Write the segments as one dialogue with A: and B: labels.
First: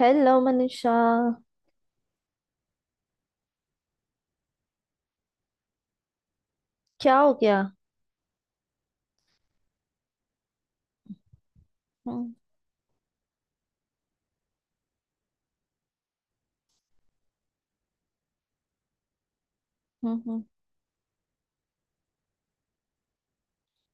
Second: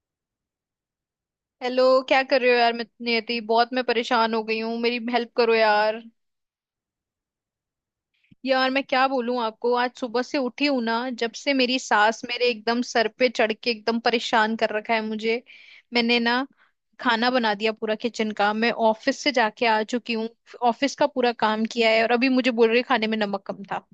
A: Hello Manisha.
B: Hello. क्या कर रहे हो यार? मैं नियति, बहुत मैं परेशान हो गई हूँ, मेरी हेल्प करो यार।
A: क्या हो गया?
B: यार मैं क्या बोलूं आपको, आज सुबह से उठी हूं ना, जब से मेरी सास
A: हम्म
B: मेरे एकदम सर पे चढ़ के एकदम परेशान कर रखा है मुझे। मैंने ना खाना बना दिया, पूरा किचन का, मैं ऑफिस से जाके आ चुकी
A: हम्म
B: हूँ।
A: हम्म।
B: ऑफिस का पूरा काम किया है और अभी मुझे बोल रही है खाने में नमक कम था।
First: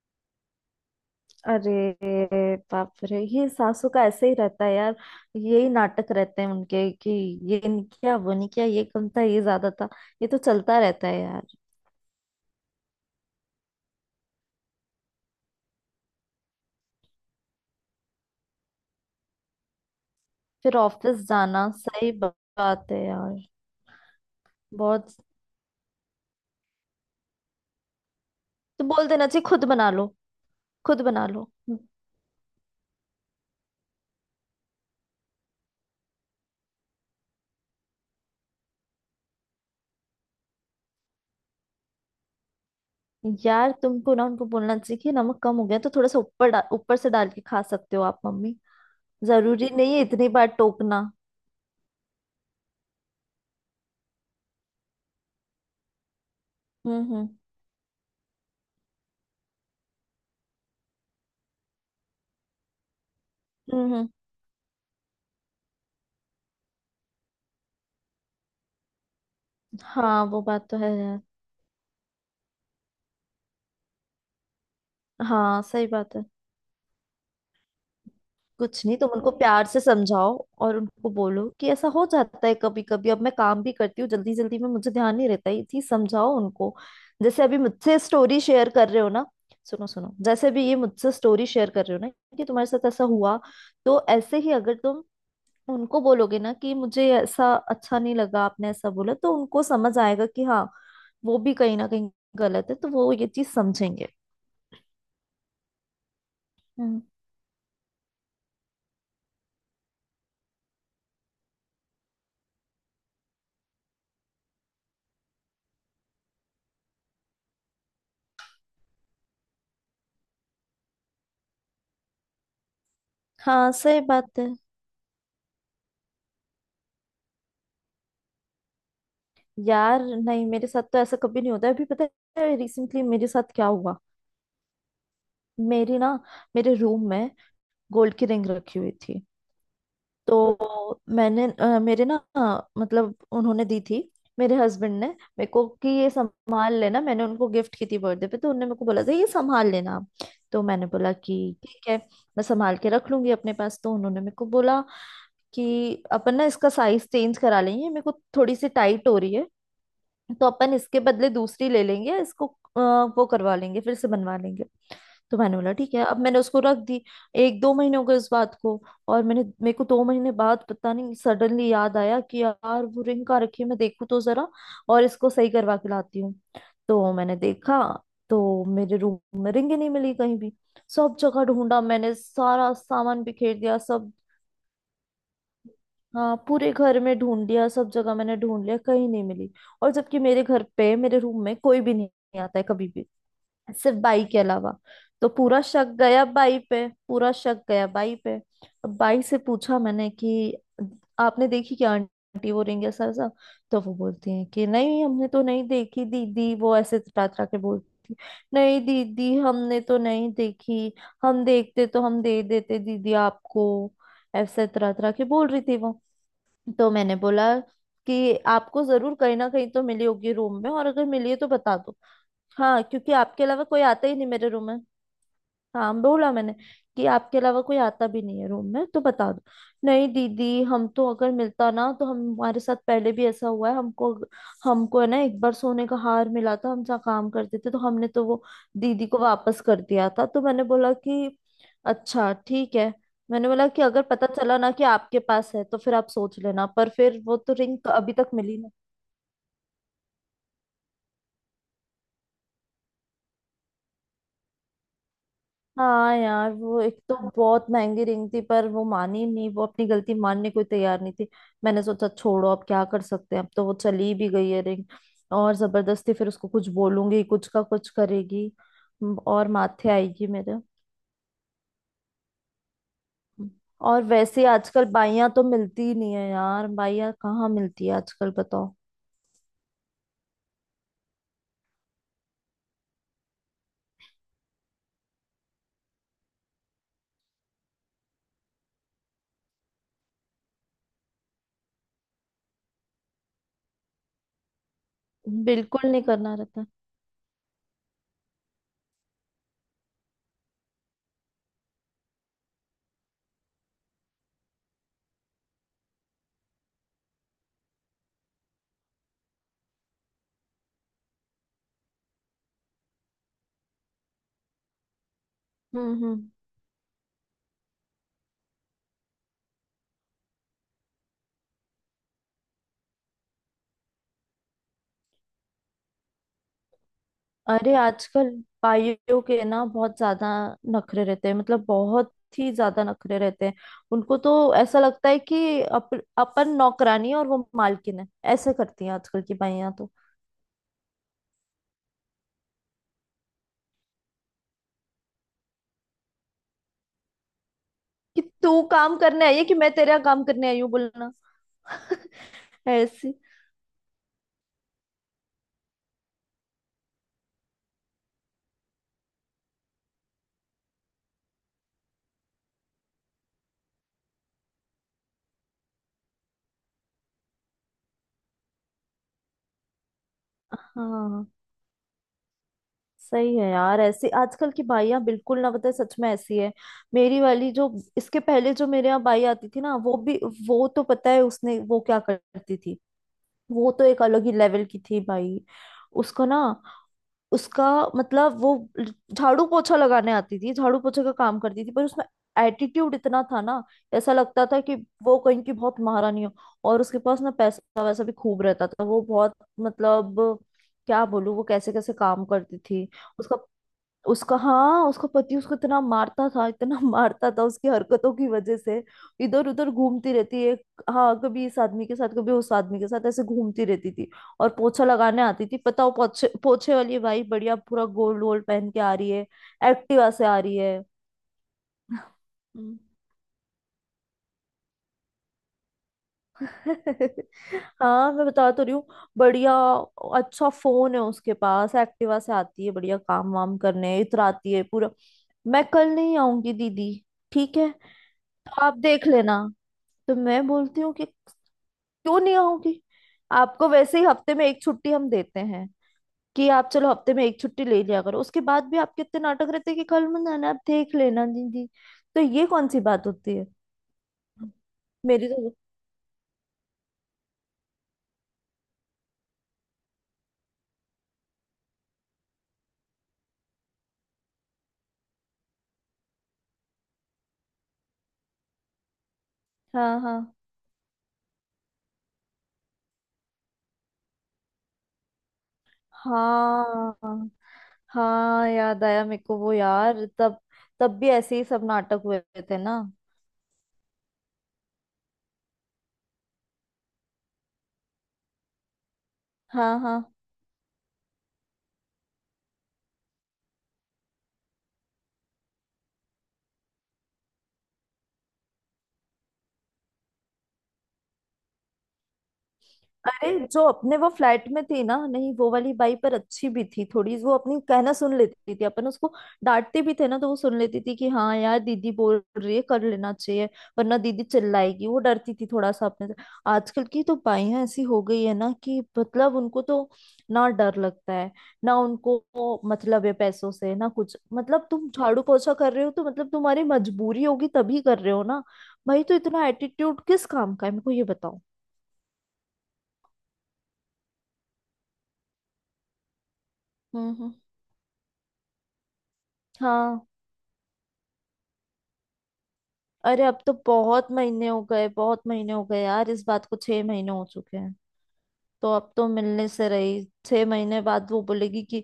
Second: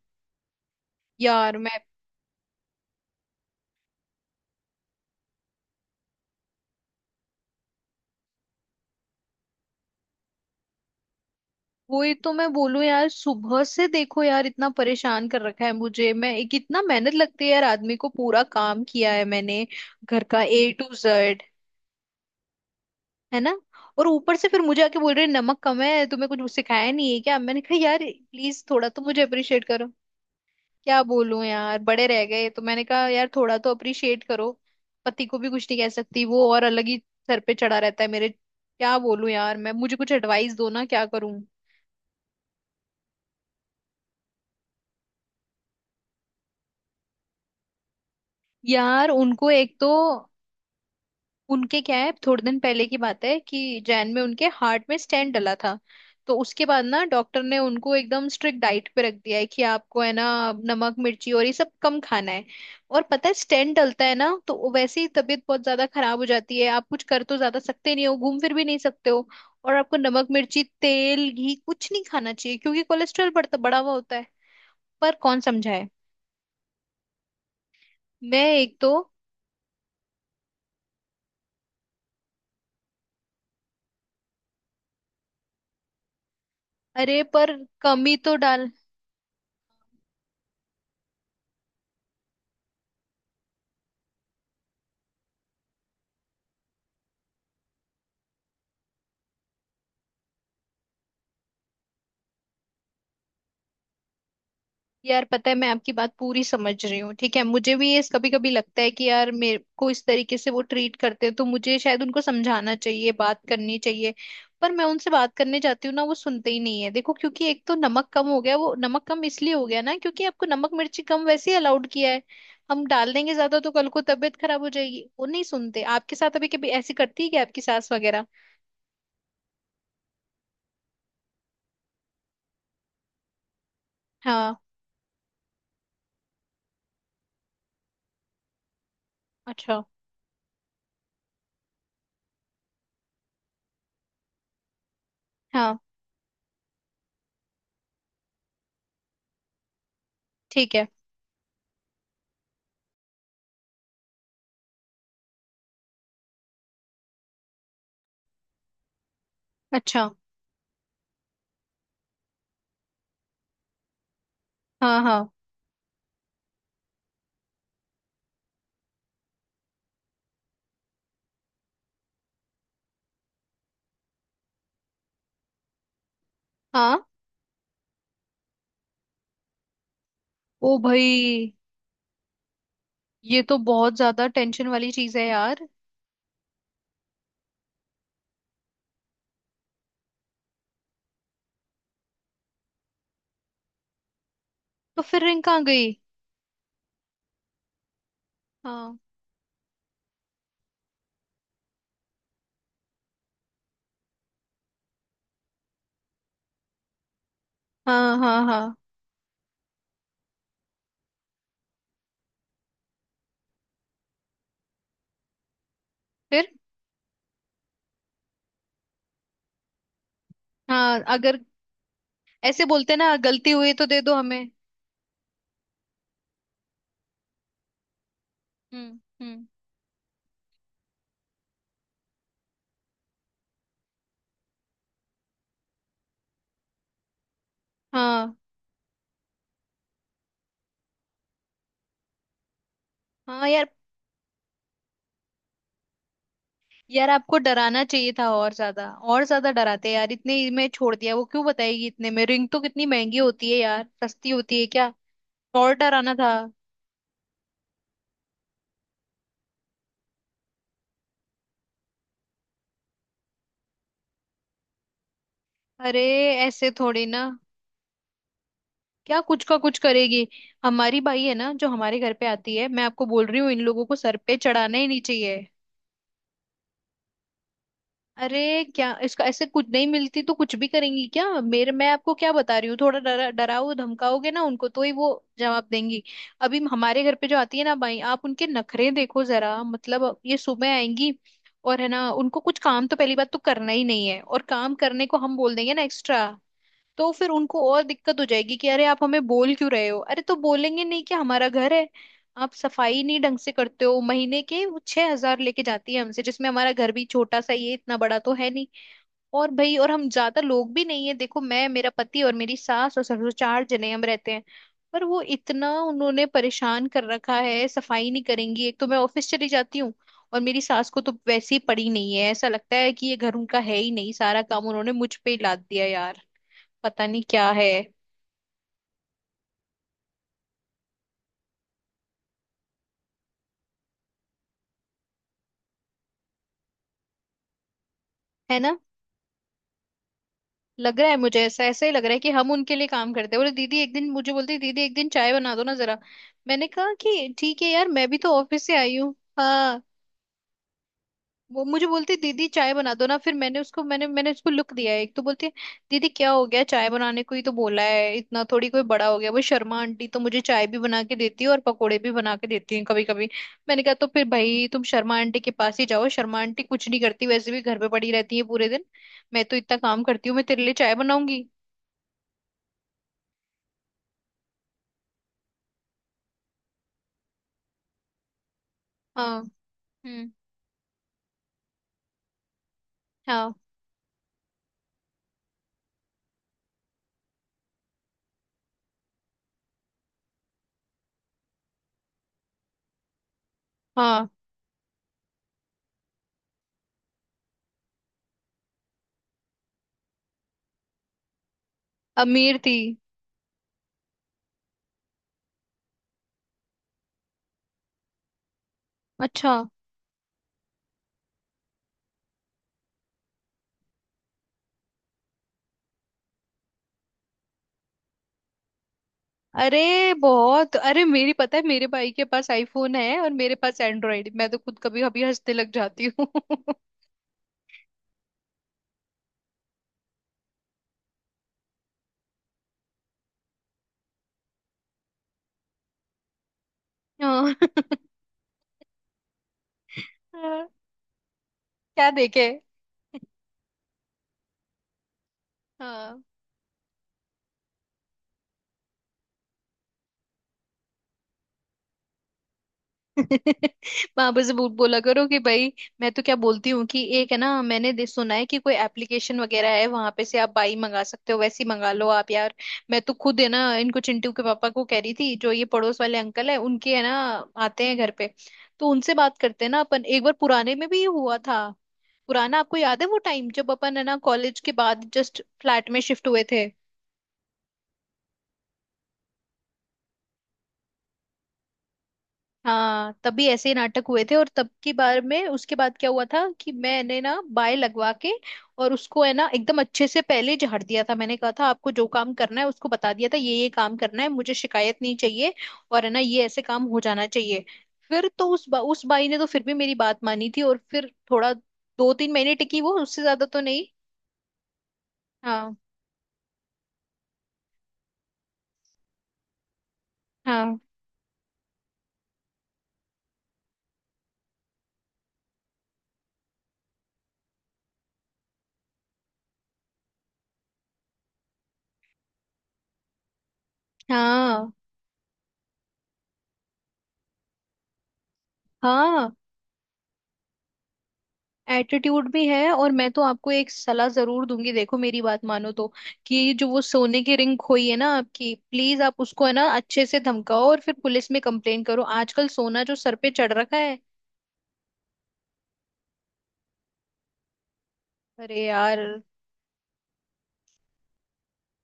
B: यार मैं
A: अरे बाप रे, ये सासू का ऐसे ही रहता है यार। यही नाटक रहते हैं उनके कि ये नहीं किया, वो नहीं किया, ये कम था, ये ज्यादा था। ये तो चलता रहता है यार।
B: वही तो मैं बोलूं यार, सुबह से देखो यार, इतना परेशान कर रखा है मुझे। मैं एक इतना मेहनत लगती है यार आदमी को, पूरा काम किया है मैंने, घर का ए
A: फिर
B: टू
A: ऑफिस
B: जेड।
A: जाना, सही बात है यार।
B: है ना? और ऊपर से फिर मुझे आके
A: बहुत।
B: बोल रहे हैं, नमक कम है, तुम्हें कुछ सिखाया नहीं है क्या? मैंने कहा यार प्लीज
A: तो
B: थोड़ा तो
A: बोल
B: मुझे
A: देना चाहिए,
B: अप्रिशिएट
A: खुद
B: करो।
A: बना लो।
B: क्या
A: खुद बना
B: बोलूं
A: लो।
B: यार,
A: हम्म।
B: बड़े रह गए, तो मैंने कहा यार थोड़ा तो अप्रिशिएट करो। पति को भी कुछ नहीं कह सकती, वो और अलग ही सर पे चढ़ा रहता है मेरे। क्या बोलूं यार, मैं मुझे कुछ एडवाइस दो ना, क्या करूं?
A: यार तुमको ना उनको बोलना चाहिए कि नमक कम हो गया तो थोड़ा सा ऊपर ऊपर से डाल के खा सकते हो आप मम्मी।
B: यार उनको
A: जरूरी
B: एक तो
A: नहीं है इतनी बार टोकना।
B: उनके क्या है, थोड़े दिन पहले की बात है कि जैन में उनके हार्ट में स्टेंट डला था। तो उसके बाद ना
A: हम्म हम्म
B: डॉक्टर ने उनको एकदम स्ट्रिक्ट डाइट पे रख दिया है कि आपको है ना नमक मिर्ची और ये सब कम खाना है। और पता है स्टेंट
A: हम्म
B: डलता
A: हम्म।
B: है ना तो वो वैसे ही तबीयत बहुत ज्यादा खराब हो जाती है, आप कुछ कर तो ज्यादा सकते नहीं हो, घूम फिर भी नहीं सकते हो। और आपको
A: हाँ
B: नमक
A: वो
B: मिर्ची
A: बात तो है यार।
B: तेल घी कुछ नहीं खाना चाहिए क्योंकि कोलेस्ट्रॉल बढ़ता बढ़ा हुआ होता है। पर कौन
A: हाँ सही
B: समझाए?
A: बात है।
B: मैं एक
A: कुछ
B: तो
A: नहीं, तुम उनको प्यार से समझाओ। और उनको बोलो कि ऐसा हो जाता है कभी कभी, अब मैं काम भी करती हूँ, जल्दी जल्दी में मुझे ध्यान नहीं रहता, ये चीज समझाओ उनको।
B: अरे
A: जैसे
B: पर
A: अभी मुझसे
B: कमी तो
A: स्टोरी शेयर
B: डाल
A: कर रहे हो ना। सुनो सुनो, जैसे भी ये मुझसे स्टोरी शेयर कर रहे हो ना कि तुम्हारे साथ ऐसा हुआ, तो ऐसे ही अगर तुम उनको बोलोगे ना कि मुझे ऐसा अच्छा नहीं लगा, आपने ऐसा बोला, तो उनको समझ आएगा कि हाँ, वो भी कहीं ना कहीं गलत है, तो वो ये चीज समझेंगे।
B: यार पता है मैं आपकी बात पूरी समझ रही
A: हम्म
B: हूँ, ठीक है, मुझे भी ये कभी कभी लगता है कि यार मेरे को इस तरीके से वो ट्रीट करते हैं, तो मुझे शायद उनको समझाना चाहिए, बात करनी चाहिए। पर मैं उनसे बात करने जाती हूँ ना, वो सुनते ही नहीं है देखो, क्योंकि एक तो नमक कम हो गया, वो नमक कम इसलिए हो गया ना क्योंकि आपको नमक मिर्ची कम वैसे ही अलाउड किया है। हम डाल देंगे ज्यादा तो
A: हाँ
B: कल को
A: सही
B: तबीयत
A: बात है
B: खराब हो जाएगी, वो नहीं सुनते। आपके साथ अभी कभी ऐसी करती है क्या आपकी सास वगैरह?
A: यार। नहीं, मेरे साथ तो ऐसा कभी नहीं होता है। अभी पता है, रिसेंटली मेरे साथ क्या हुआ।
B: हाँ।
A: मेरी ना, मेरे रूम में गोल्ड की रिंग रखी हुई थी।
B: अच्छा।
A: तो मैंने मेरे ना, मतलब उन्होंने दी थी, मेरे हस्बैंड ने मेरे को,
B: हाँ।
A: कि ये संभाल लेना। मैंने उनको गिफ्ट की थी बर्थडे पे, तो उन्होंने मेरे को बोला था ये संभाल लेना आप। तो
B: ठीक है।
A: मैंने बोला कि ठीक है, मैं संभाल के रख लूंगी अपने पास। तो उन्होंने मेरे को बोला कि अपन ना इसका साइज चेंज करा लेंगे, मेरे को थोड़ी सी टाइट हो रही है,
B: अच्छा।
A: तो अपन इसके बदले दूसरी ले लेंगे, इसको वो करवा लेंगे, फिर से बनवा लेंगे।
B: हाँ, हाँ,
A: तो मैंने बोला ठीक है। अब मैंने उसको रख दी। एक दो महीने हो गए उस बात को, और मैंने मेरे को दो महीने बाद पता नहीं सडनली याद आया कि यार वो रिंग कहाँ रखी है, मैं देखूँ तो जरा, और इसको सही करवा के लाती हूँ।
B: हाँ।
A: तो मैंने देखा तो मेरे रूम में रिंग ही नहीं मिली कहीं भी।
B: ओ भाई!
A: सब जगह ढूंढा मैंने, सारा सामान
B: ये तो
A: बिखेर दिया
B: बहुत
A: सब।
B: ज्यादा टेंशन वाली चीज है यार।
A: हाँ पूरे घर में ढूंढ लिया, सब जगह मैंने ढूंढ लिया, कहीं नहीं मिली। और जबकि मेरे घर पे मेरे रूम में कोई भी नहीं आता है कभी भी, सिर्फ बाई के अलावा।
B: तो फिर
A: तो
B: रिंग
A: पूरा
B: कहाँ
A: शक
B: गई?
A: गया बाई पे, पूरा शक गया बाई पे। अब
B: हाँ,
A: बाई से पूछा मैंने कि आपने देखी क्या आंटी वो रिंग, ऐसा ऐसा। तो वो बोलती है कि नहीं हमने तो नहीं देखी दीदी, वो ऐसे तड़ा तड़ा के बोलती,
B: हाँ, हाँ, हाँ।
A: नहीं दीदी हमने तो नहीं देखी, हम देखते तो हम दे देते दीदी आपको, ऐसे तरह तरह के बोल रही थी वो।
B: फिर?
A: तो मैंने बोला कि आपको जरूर कहीं ना कहीं तो मिली होगी रूम में, और
B: हाँ,
A: अगर मिली है
B: अगर
A: तो बता दो।
B: ऐसे
A: हाँ
B: बोलते ना,
A: क्योंकि आपके
B: गलती
A: अलावा
B: हुई
A: कोई
B: तो दे
A: आता
B: दो
A: ही नहीं
B: हमें।
A: मेरे रूम में। हाँ बोला मैंने कि आपके अलावा कोई आता भी नहीं है रूम में,
B: हम्म।
A: तो बता दो।
B: हम्म।
A: नहीं दीदी हम तो अगर मिलता ना तो हम, हमारे साथ पहले भी ऐसा हुआ है, हमको, हमको है ना एक बार सोने का हार मिला था हम जहाँ काम करते थे, तो हमने तो
B: हाँ।
A: वो दीदी को वापस कर दिया था। तो मैंने बोला कि अच्छा ठीक है।
B: हाँ
A: मैंने बोला
B: यार।
A: कि अगर पता चला ना कि आपके पास है तो फिर आप सोच लेना। पर
B: यार
A: फिर वो
B: आपको
A: तो रिंग
B: डराना चाहिए
A: अभी
B: था
A: तक
B: और
A: मिली।
B: ज्यादा, और ज्यादा डराते यार, इतने ही में छोड़ दिया? वो क्यों बताएगी इतने में? रिंग तो कितनी महंगी होती है यार, सस्ती होती है क्या? और डराना
A: हाँ
B: था।
A: यार वो एक तो बहुत महंगी रिंग थी, पर वो मानी नहीं, वो अपनी गलती मानने को तैयार नहीं थी। मैंने सोचा छोड़ो, अब क्या कर सकते हैं, अब तो वो चली भी गई है रिंग। और
B: अरे
A: जबरदस्ती फिर उसको कुछ
B: ऐसे थोड़ी
A: बोलूंगी,
B: ना!
A: कुछ का कुछ करेगी।
B: क्या कुछ
A: और
B: का कुछ
A: माथे
B: करेगी?
A: आएगी मेरे।
B: हमारी भाई है ना जो हमारे घर पे आती है, मैं आपको बोल रही हूँ, इन लोगों को
A: और
B: सर पे
A: वैसे
B: चढ़ाना
A: आजकल
B: ही नहीं
A: बाइयां
B: चाहिए।
A: तो मिलती ही नहीं है यार, बाइयां कहाँ मिलती है आजकल,
B: अरे
A: बताओ।
B: क्या इसका ऐसे, कुछ नहीं मिलती तो कुछ भी करेंगी क्या? मेरे, मैं आपको क्या बता रही हूँ, थोड़ा डरा डराओ, धमकाओगे ना उनको तो ही वो जवाब देंगी। अभी हमारे घर पे जो आती है ना भाई, आप उनके नखरे देखो जरा, मतलब ये सुबह आएंगी, और है ना उनको कुछ काम तो पहली बात तो करना ही नहीं है, और काम करने को हम बोल देंगे ना
A: बिल्कुल नहीं
B: एक्स्ट्रा,
A: करना रहता।
B: तो फिर उनको और दिक्कत हो जाएगी कि अरे आप हमें बोल क्यों रहे हो। अरे तो बोलेंगे नहीं कि हमारा घर है, आप सफाई नहीं ढंग से करते हो? महीने के वो 6 हज़ार लेके जाती है हमसे, जिसमें हमारा घर भी छोटा सा ये, इतना बड़ा तो है नहीं, और भाई और हम ज्यादा लोग भी नहीं है देखो, मैं, मेरा पति और मेरी सास और ससुर, 4 जने हम रहते हैं। पर वो इतना
A: हम्म
B: उन्होंने
A: हम्म
B: परेशान कर रखा है, सफाई नहीं करेंगी, एक तो मैं ऑफिस चली जाती हूँ और मेरी सास को तो वैसे ही पड़ी नहीं है, ऐसा लगता है कि ये घर उनका है ही नहीं, सारा काम उन्होंने मुझ पे ही लाद दिया यार, पता नहीं क्या है।
A: अरे आजकल भाइयों के ना बहुत ज्यादा नखरे रहते हैं, मतलब बहुत ही ज्यादा नखरे रहते हैं। उनको तो ऐसा लगता है कि अपन नौकरानी है और वो मालकिन है। ऐसे
B: है ना?
A: करती हैं आजकल की भाइयां तो।
B: लग रहा है मुझे ऐसा, ऐसा ही लग रहा है कि हम उनके लिए काम करते हैं। बोले दीदी, एक दिन मुझे बोलती दीदी एक दिन चाय बना दो ना जरा। मैंने कहा कि ठीक है यार मैं भी
A: कि
B: तो
A: तू
B: ऑफिस से आई
A: काम
B: हूँ।
A: करने आई है कि मैं
B: हाँ।
A: तेरा काम करने आई हूँ, बोलना।
B: वो मुझे बोलती दीदी चाय बना दो
A: ऐसी।
B: ना, फिर मैंने उसको, मैंने मैंने उसको लुक दिया है, एक तो बोलती है दीदी क्या हो गया चाय बनाने को ही तो बोला है, इतना थोड़ी कोई बड़ा हो गया, वो शर्मा आंटी तो मुझे चाय भी बना के देती है और पकोड़े भी बना के देती हैं कभी कभी। मैंने कहा तो फिर भाई तुम शर्मा आंटी के पास ही जाओ, शर्मा आंटी कुछ नहीं करती वैसे भी, घर पे पड़ी रहती है पूरे दिन, मैं तो इतना काम करती हूँ, मैं तेरे लिए चाय
A: हाँ
B: बनाऊंगी?
A: सही है यार, ऐसी आजकल की भाइयां बिल्कुल ना बताए, सच में ऐसी है। मेरी वाली जो, इसके पहले जो मेरे यहाँ बाई
B: हाँ।
A: आती थी ना वो भी,
B: हम्म।
A: वो तो पता है उसने वो क्या करती थी।
B: हाँ।
A: वो तो एक अलग ही लेवल की थी भाई। उसको ना, उसका, मतलब वो झाड़ू पोछा लगाने आती थी, झाड़ू पोछे का काम करती थी, पर उसमें एटीट्यूड इतना था ना, ऐसा
B: हाँ।
A: लगता था कि वो कहीं की बहुत महारानी हो। और उसके पास ना पैसा वैसा भी खूब रहता था, वो बहुत, मतलब क्या बोलूं, वो कैसे कैसे काम
B: अमीर
A: करती
B: थी।
A: थी। उसका उसका हाँ, उसका पति उसको इतना मारता था, इतना मारता था उसकी हरकतों की वजह से। इधर
B: अच्छा।
A: उधर घूमती रहती है, हाँ कभी इस आदमी के साथ कभी उस आदमी के साथ, ऐसे घूमती रहती थी। और पोछा लगाने आती थी पता, वो पोछे पोछे वाली भाई बढ़िया पूरा गोल्ड वोल्ड पहन के आ रही है,
B: अरे
A: एक्टिवा से आ रही
B: बहुत।
A: है।
B: अरे मेरी, पता है मेरे भाई के पास
A: हम्म।
B: आईफोन है और मेरे पास एंड्रॉइड, मैं तो खुद कभी कभी हंसने लग जाती हूँ।
A: हाँ मैं बता तो रही हूँ। बढ़िया अच्छा फोन है उसके पास, एक्टिवा से आती है, बढ़िया काम वाम करने इतराती है पूरा। मैं कल नहीं आऊंगी दीदी,
B: हाँ।
A: ठीक है आप देख लेना। तो मैं
B: हाँ,
A: बोलती हूँ कि
B: क्या
A: क्यों नहीं
B: देखे?
A: आऊंगी? आपको वैसे ही हफ्ते में एक छुट्टी हम देते हैं
B: हाँ।
A: कि आप चलो हफ्ते में एक छुट्टी ले लिया करो। उसके बाद भी आपके इतने नाटक रहते हैं कि कल मत आना आप देख लेना दीदी। तो ये कौन सी बात होती है?
B: वहां से बोला करो
A: मेरी
B: कि
A: तो,
B: भाई। मैं तो क्या बोलती हूँ कि एक है ना, मैंने सुना है कि कोई एप्लीकेशन वगैरह है, वहां पे से आप बाई मंगा सकते हो, वैसी मंगा लो आप यार। मैं तो खुद है ना इनको, चिंटू के पापा को कह रही थी, जो ये पड़ोस वाले अंकल है उनके है ना आते हैं घर पे, तो उनसे बात करते हैं ना
A: हाँ
B: अपन, एक बार
A: हाँ
B: पुराने में भी ये हुआ था। पुराना आपको याद है वो टाइम जब अपन है ना कॉलेज के बाद जस्ट फ्लैट में शिफ्ट हुए
A: हाँ।
B: थे।
A: हाँ हाँ याद आया मेरे को वो यार, तब, तब भी ऐसे ही सब नाटक हुए थे ना।
B: हाँ तभी ऐसे ही नाटक हुए थे, और तब की बार में उसके बाद क्या हुआ था कि मैंने ना बाय लगवा के, और उसको है ना
A: हाँ
B: एकदम
A: हाँ।
B: अच्छे से पहले झाड़ दिया था, मैंने कहा था आपको जो काम करना है उसको बता दिया था, ये काम करना है, मुझे शिकायत नहीं चाहिए, और है ना ये ऐसे काम हो जाना चाहिए। फिर तो उस बाई ने तो फिर भी मेरी बात मानी थी, और फिर थोड़ा 2 3 महीने टिकी, वो उससे
A: अरे
B: ज्यादा तो
A: जो
B: नहीं।
A: अपने वो फ्लैट में थी ना, नहीं वो वाली
B: हाँ,
A: बाई पर अच्छी भी थी थोड़ी, वो अपनी कहना सुन लेती थी, अपन उसको डांटते भी थे ना तो वो सुन
B: हाँ,
A: लेती थी कि हाँ यार दीदी बोल रही है, कर लेना चाहिए, वरना दीदी चिल्लाएगी। वो डरती थी थोड़ा सा अपने से। आजकल की तो बाइयां ऐसी हो गई है ना कि मतलब उनको तो ना डर लगता है, ना उनको वो मतलब है पैसों से ना, कुछ मतलब
B: हाँ,
A: तुम झाड़ू पोछा कर रहे हो तो मतलब तुम्हारी मजबूरी होगी, तभी कर रहे हो ना। भाई तो
B: हाँ।
A: इतना एटीट्यूड किस काम का है, मेरे को ये बताओ।
B: एटीट्यूड भी है। और मैं तो आपको एक सलाह जरूर दूंगी, देखो मेरी बात मानो तो, कि जो वो
A: हम्म
B: सोने
A: हम्म
B: की रिंग खोई है ना आपकी, प्लीज आप उसको है ना अच्छे
A: हाँ,
B: से धमकाओ और फिर पुलिस में कंप्लेन करो, आजकल सोना जो सर
A: अरे
B: पे
A: अब
B: चढ़
A: तो
B: रखा है।
A: बहुत महीने हो गए, बहुत महीने हो गए यार, इस बात को छह महीने हो चुके हैं।
B: अरे
A: तो अब
B: यार।
A: तो मिलने से रही, छह महीने बाद वो बोलेगी कि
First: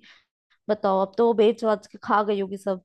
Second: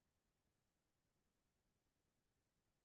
A: बताओ, अब तो वो बेच वाच के खा गई होगी सब।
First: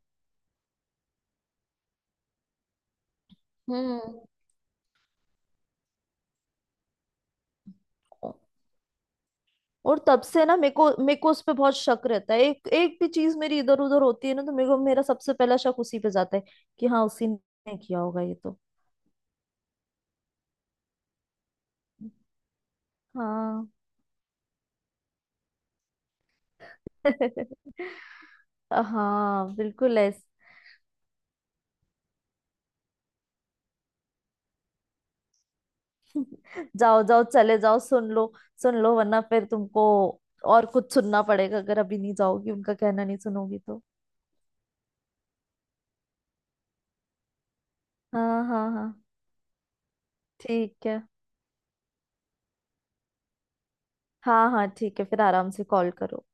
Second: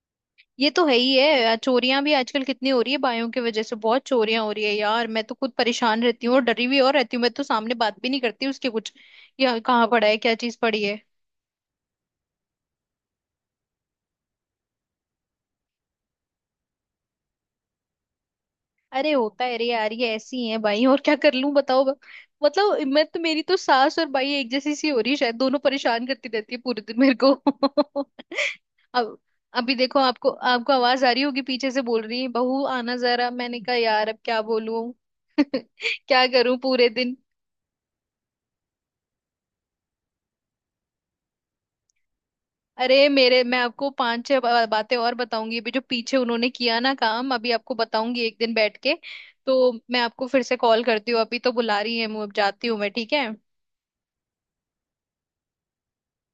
B: ये तो है ही है, चोरियां भी आजकल कितनी हो रही है बायों की वजह से, बहुत
A: हम्म
B: चोरियां हो रही है यार, मैं तो खुद परेशान रहती हूँ और डरी भी और रहती हूँ, मैं तो सामने बात भी नहीं करती उसके कुछ या कहाँ
A: और
B: पड़ा है
A: तब
B: क्या
A: से
B: चीज
A: ना मेरे
B: पड़ी
A: को,
B: है।
A: मेरे को उस पे बहुत शक रहता है, एक एक भी चीज मेरी इधर उधर होती है ना तो मेरे को, मेरा सबसे पहला शक उसी पे जाता है कि हाँ, उसी ने किया होगा ये तो।
B: अरे होता है रे यार, ये ऐसी हैं भाई, और क्या कर लूं बताओ? मतलब मैं तो, मेरी तो
A: हाँ
B: सास और भाई एक जैसी सी हो रही है शायद, दोनों परेशान करती रहती है पूरे दिन मेरे को। अब,
A: हाँ
B: अभी
A: बिल्कुल
B: देखो
A: ऐसे।
B: आपको आपको आवाज आ रही होगी पीछे से, बोल रही है बहू आना जरा, मैंने कहा यार अब क्या बोलूं? क्या करूं पूरे
A: जाओ
B: दिन?
A: जाओ, चले जाओ, सुन लो। सुन लो वरना फिर तुमको और कुछ सुनना पड़ेगा, अगर अभी नहीं जाओगी, उनका कहना
B: अरे
A: नहीं
B: मेरे, मैं
A: सुनोगी तो।
B: आपको 5 6 बातें और बताऊंगी, अभी जो पीछे उन्होंने किया ना काम अभी आपको बताऊंगी एक
A: हाँ
B: दिन
A: हाँ
B: बैठ के।
A: हाँ
B: तो मैं आपको फिर से कॉल
A: ठीक है।
B: करती हूँ, अभी तो बुला रही है, मैं अब जाती हूँ मैं, ठीक है?
A: हाँ हाँ ठीक है, फिर आराम से कॉल करो।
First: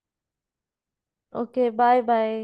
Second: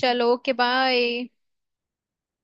B: चलो, okay, bye.
A: Okay bye bye.